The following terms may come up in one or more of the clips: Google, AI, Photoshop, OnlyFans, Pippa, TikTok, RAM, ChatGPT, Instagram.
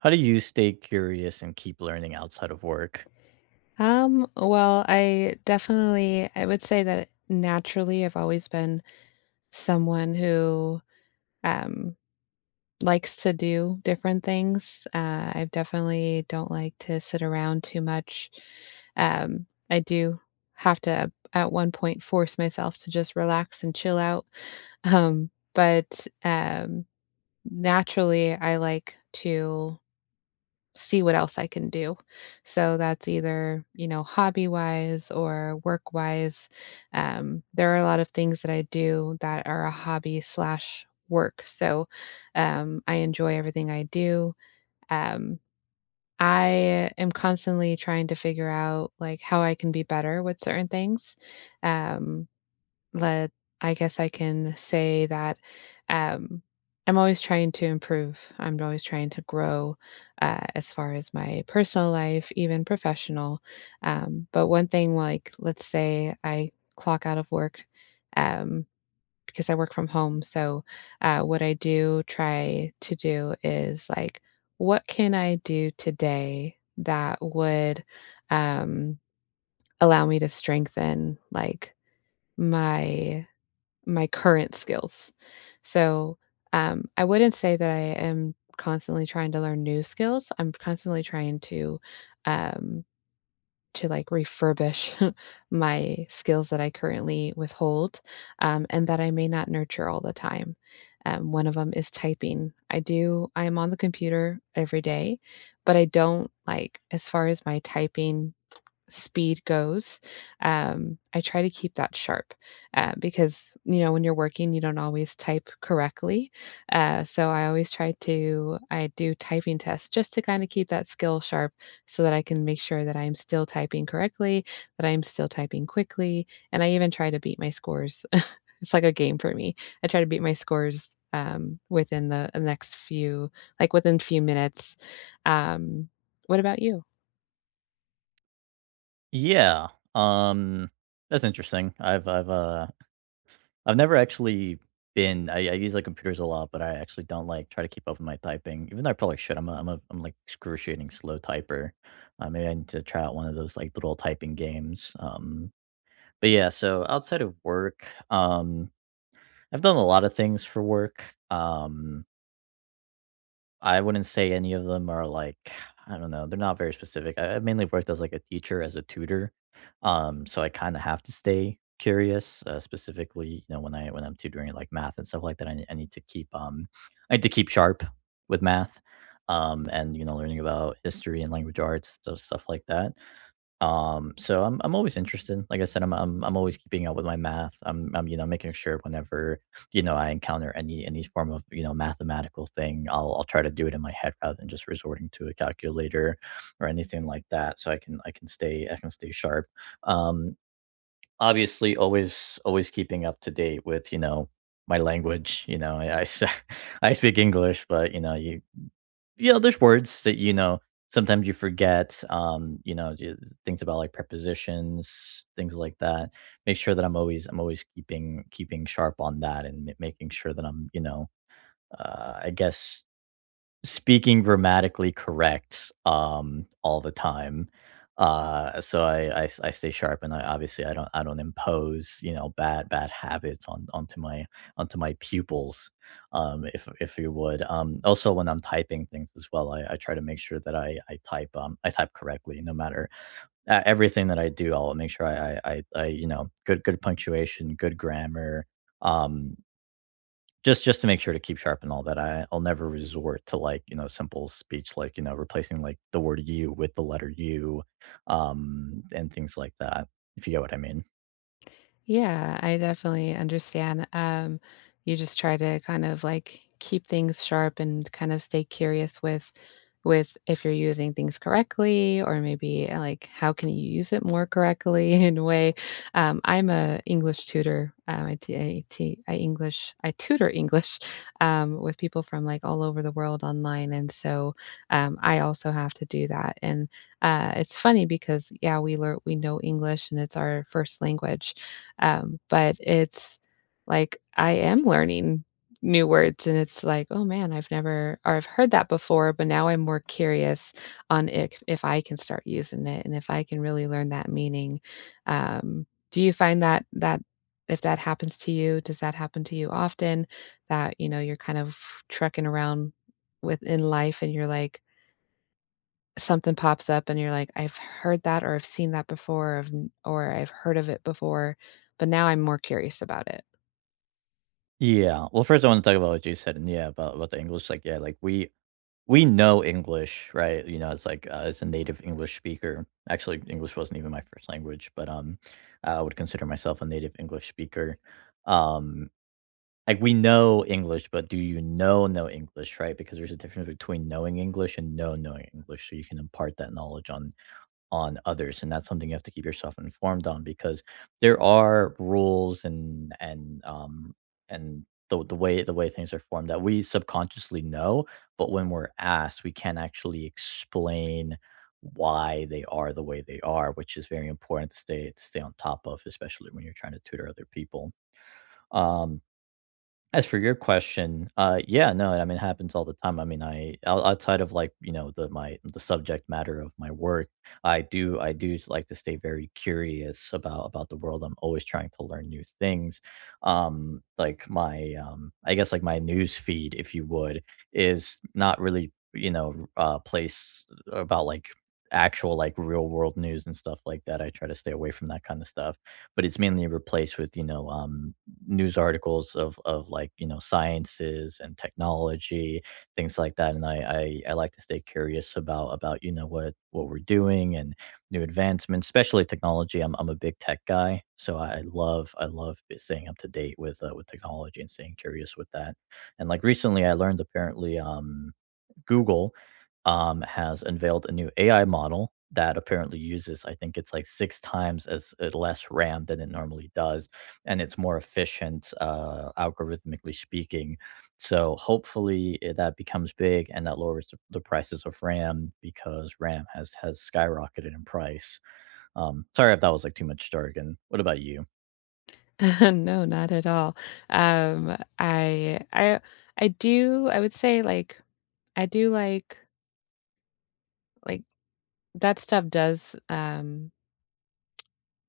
How do you stay curious and keep learning outside of work? Well, I would say that naturally I've always been someone who um likes to do different things. I definitely don't like to sit around too much. I do have to at one point force myself to just relax and chill out. But naturally I like to see what else I can do. So that's either, you know, hobby wise or work wise. There are a lot of things that I do that are a hobby slash work. So I enjoy everything I do. Um, I am constantly trying to figure out like how I can be better with certain things. Um, let I guess I can say that um, I'm always trying to improve. I'm always trying to grow as far as my personal life, even professional. But one thing, like, let's say I clock out of work um, because I work from home. So, what I do try to do is like, what can I do today that would um, allow me to strengthen, like, my my current skills. So, I wouldn't say that I am constantly trying to learn new skills. I'm constantly trying to, um, to like refurbish my skills that I currently withhold, and that I may not nurture all the time. One of them is typing. I am on the computer every day, but I don't like, as far as my typing speed goes, I try to keep that sharp because, you know, when you're working, you don't always type correctly. I do typing tests just to kind of keep that skill sharp so that I can make sure that I'm still typing correctly, that I'm still typing quickly. And I even try to beat my scores. It's like a game for me. I try to beat my scores within the next few, like within few minutes. Um, what about you? Yeah, um, that's interesting. I've never actually been. I use like computers a lot, but I actually don't like try to keep up with my typing, even though I probably should. I'm like excruciating slow typer. Maybe I need to try out one of those like little typing games. But yeah, so outside of work, I've done a lot of things for work. Um, I wouldn't say any of them are like I don't know, they're not very specific. I mainly worked as like a teacher, as a tutor, so I kind of have to stay curious. Specifically, you know, when I when I'm tutoring like math and stuff like that, I need to keep I need to keep sharp with math, and you know, learning about history and language arts stuff like that. So I'm always interested. Like I said, I'm always keeping up with my math. I'm you know making sure whenever you know I encounter any form of you know mathematical thing, I'll try to do it in my head rather than just resorting to a calculator or anything like that. So I can stay sharp. Um, Obviously, always keeping up to date with you know my language. You know I speak English, but you know you know, there's words that, you know, sometimes you forget, you know, things about like prepositions, things like that. Make sure that I'm always keeping, keeping sharp on that and making sure that I'm, you know, I guess speaking grammatically correct, all the time. So I stay sharp, and I obviously, I don't impose, you know, bad habits on onto my pupils, if you would. Also, when I'm typing things as well, I try to make sure that I type, I type correctly no matter e everything that I do, I'll make sure you know, good punctuation, good grammar, um just to make sure to keep sharp and all that, I'll never resort to, like, you know, simple speech, like, you know, replacing, like, the word "you" with the letter "u," and things like that, if you get what I mean. Yeah, I definitely understand. You just try to kind of like keep things sharp and kind of stay curious with if you're using things correctly or maybe like how can you use it more correctly in a way. I'm a English tutor. I tutor English with people from like all over the world online, and so I also have to do that. And it's funny because yeah, we learn we know English and it's our first language but it's like I am learning new words and it's like, oh man, I've never or I've heard that before, but now I'm more curious on if I can start using it and if I can really learn that meaning. Um, do you find that that if that happens to you, does that happen to you often that, you know, you're kind of trucking around within life and you're like, something pops up and you're like, "I've heard that or I've seen that before, or I've heard of it before, but now I'm more curious about it." Yeah. Well, first I wanna talk about what you said, and yeah, about the English, like, yeah, like, we know English, right? You know, it's like, as a native English speaker actually, English wasn't even my first language, but, I would consider myself a native English speaker, um. Like, we know English, but do you know English, right? Because there's a difference between knowing English and knowing English, so you can impart that knowledge on others, and that's something you have to keep yourself informed on because there are rules and the way things are formed that we subconsciously know, but when we're asked, we can't actually explain why they are the way they are, which is very important to stay on top of, especially when you're trying to tutor other people. Um as for your question, yeah, no, I mean, it happens all the time. I mean, outside of like you know the subject matter of my work, like to stay very curious about the world. I'm always trying to learn new things. Like my I guess like my news feed, if you would, is not really you know place about like actual like real world news and stuff like that. I try to stay away from that kind of stuff, but it's mainly replaced with you know news articles of like you know sciences and technology things like that and I like to stay curious about you know what we're doing and new advancements, especially technology. I'm a big tech guy so I love staying up to date with technology and staying curious with that, and like recently I learned apparently Google, has unveiled a new AI model that apparently uses, I think it's like 6 times as less RAM than it normally does, and it's more efficient, algorithmically speaking. So hopefully that becomes big and that lowers the prices of RAM, because RAM has skyrocketed in price. Sorry if that was like too much jargon. What about you? No, not at all. Um, I I I do I would say, like, I do like, that stuff does,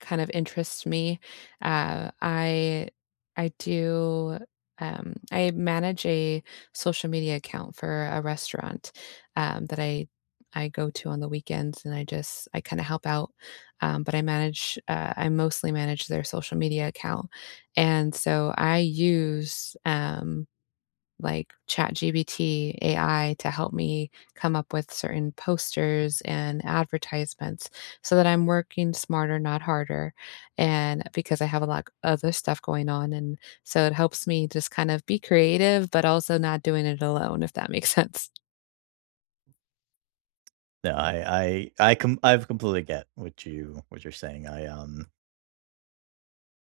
kind of interests me. Uh, I I do I manage a social media account for a restaurant that I go to on the weekends, and I just I kind of help out. But I manage I mostly manage their social media account, and so I use. Like ChatGPT AI to help me come up with certain posters and advertisements so that I'm working smarter, not harder. And because I have a lot other stuff going on. And so it helps me just kind of be creative, but also not doing it alone, if that makes sense. No, I've completely get what you what you're saying. I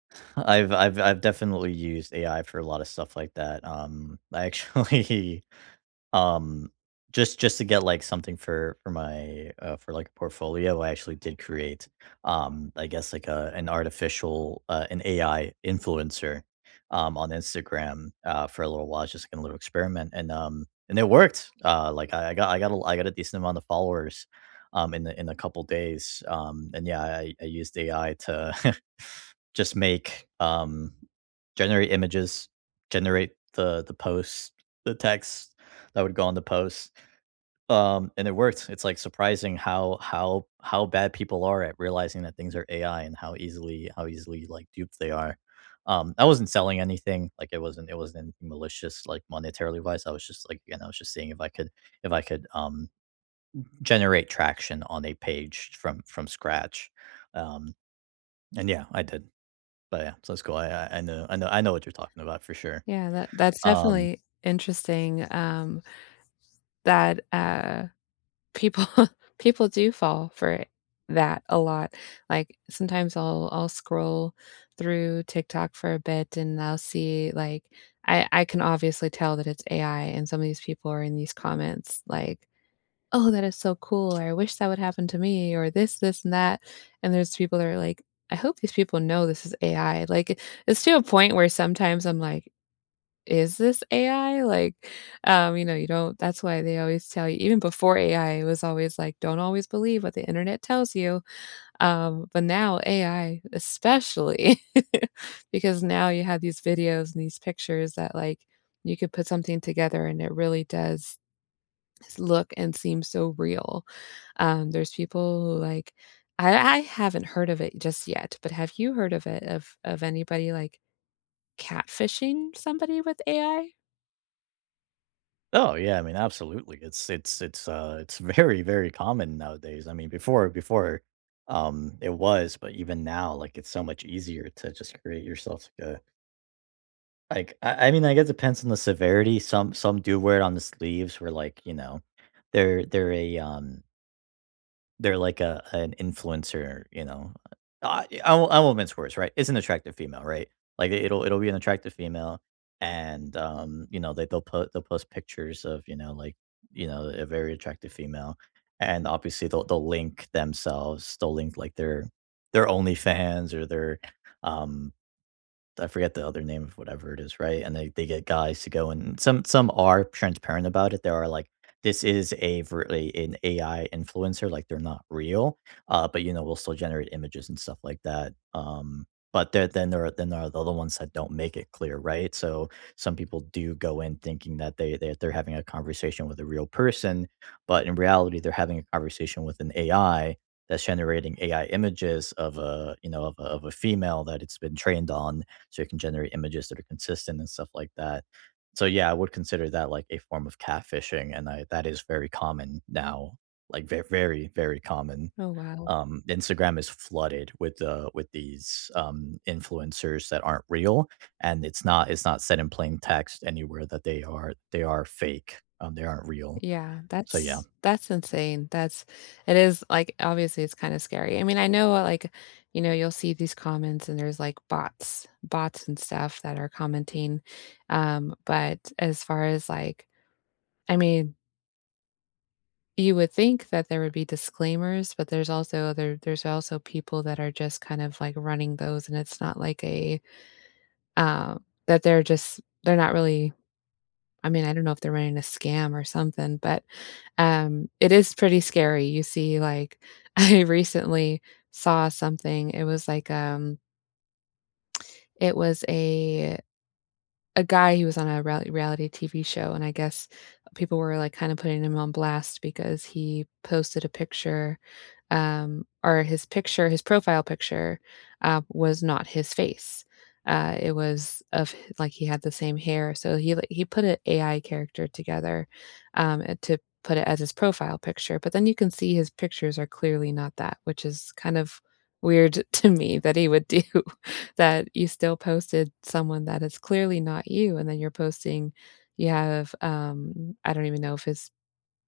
I've definitely used AI for a lot of stuff like that. I actually um just to get like something for my for like a portfolio, I actually did create I guess like a an artificial an AI influencer on Instagram for a little while, just like a little experiment, and it worked. Like I got a decent amount of followers. In a couple days, and yeah, I used AI to just make generate images, generate the posts, the text that would go on the posts. And it worked. It's like surprising how how bad people are at realizing that things are AI and how easily like duped they are. I wasn't selling anything. Like it wasn't anything malicious, like monetarily wise. I was just like again, I was just seeing if I could generate traction on a page from scratch. Um, and yeah, I did. But yeah, so that's cool. I know what you're talking about for sure. Yeah, that's Um, definitely interesting. That People people do fall for it, that a lot. Like, sometimes I'll scroll through TikTok for a bit and I'll see, like I can obviously tell that it's AI and some of these people are in these comments like, "Oh, that is so cool," or "I wish that would happen to me," or this, and that, and there's people that are like, "I hope these people know this is AI." Like, it's to a point where sometimes I'm like, is this AI? Like, you know, you don't that's why they always tell you even before AI, it was always like, don't always believe what the internet tells you. But now AI especially because now you have these videos and these pictures that like you could put something together and it really does look and seem so real. There's people who like I haven't heard of it just yet, but have you heard of it of anybody like catfishing somebody with AI? oh yeah, I mean, absolutely. It's it's very, very common nowadays. I mean, before it was, but even now, like it's so much easier to just create yourself like a like I mean, I guess it depends on the severity. Some do wear it on the sleeves where like, you know, they're a they're like a an influencer, you know? I won't mince words, right? It's an attractive female, right? Like, it'll be an attractive female, and, you know, they'll put they'll post pictures of, you know, like, you know, a very attractive female, and obviously, they'll link themselves, they'll link, like, their OnlyFans or their, um I forget the other name of whatever it is, right? And they get guys to go, and some are transparent about it. There are like this is a really an AI influencer, like they're not real, but you know we'll still generate images and stuff like that. But there, then there are the other ones that don't make it clear, right? So some people do go in thinking that they're having a conversation with a real person, but in reality they're having a conversation with an AI that's generating AI images of a you know of of a female that it's been trained on, so you can generate images that are consistent and stuff like that. So yeah, I would consider that like a form of catfishing, and I, that is very common now, like very, very, very common. Oh wow. Instagram is flooded with these influencers that aren't real, and it's not said in plain text anywhere that they are fake, they aren't real. Yeah, So yeah, that's insane. That's it is like obviously it's kind of scary. I mean, I know like, you know, you'll see these comments and there's like bots and stuff that are commenting. But as far as like, I mean, you would think that there would be disclaimers, but there's also there's also people that are just kind of like running those and it's not like a that they're just they're not really I mean, I don't know if they're running a scam or something, but, it is pretty scary. You see, like, I recently saw something, it was like, it was a guy who was on a reality TV show, and I guess people were, like, kinda putting him on blast because he posted a picture, or his picture his profile picture, was not his face. It was of h like, he had the same hair, so he put an AI character together, to put it as his profile picture, but then you can see his pictures are clearly not that, which is kind of weird to me that he would do that you still posted someone that is clearly not you, and then you're posting you have, I don't even know if his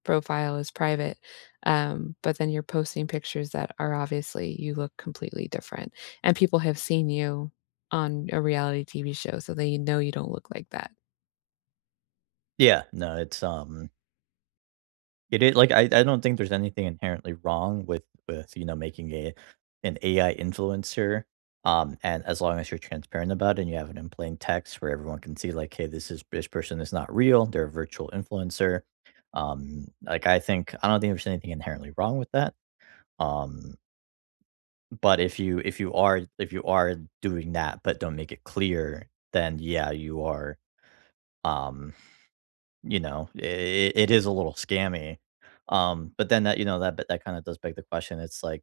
profile is private, but then you're posting pictures that are obviously you look completely different, and people have seen you on a reality TV show, so they know you don't look like that. yeah, no, it's it is like I don't think there's anything inherently wrong with you know, making a an AI influencer, and as long as you're transparent about it and you have it in plain text where everyone can see, like, "Hey, this person is not real, they're a virtual influencer." Like, I don't think there's anything inherently wrong with that, um, but if you are doing that but don't make it clear, then yeah, you are, um you know, it is a little scammy, but then that you know, that but that kinda does beg the question, it's like,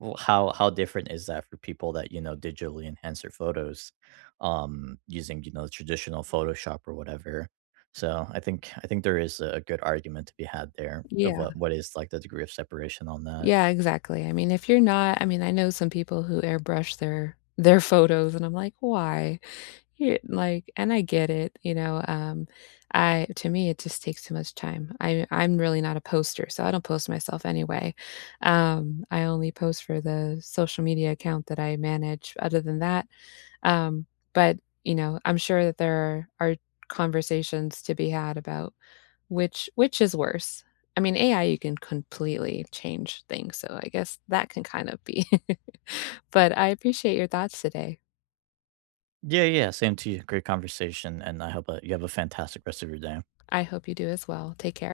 well, how different is that for people that, you know, digitally enhance their photos, using, you know, the traditional Photoshop or whatever? So, I think there is a good argument to be had there of Yeah. What is, like, the degree of separation on that. Yeah, exactly. I mean, if you're not I mean, I know some people who airbrush their photos, and I'm like, "Why?" You like and I get it, you know, I to me, it just takes too much time. I'm really not a poster, so I don't post myself anyway. I only post for the social media account that I manage other than that, um, but, you know, I'm sure that there are conversations to be had about which is worse? I mean, AI, you can completely change things, so I guess that can kind of be but I appreciate your thoughts today. Yeah, yeah, same to you, great conversation, and I hope that you have a fantastic rest of your day. I hope you do as well. Take care.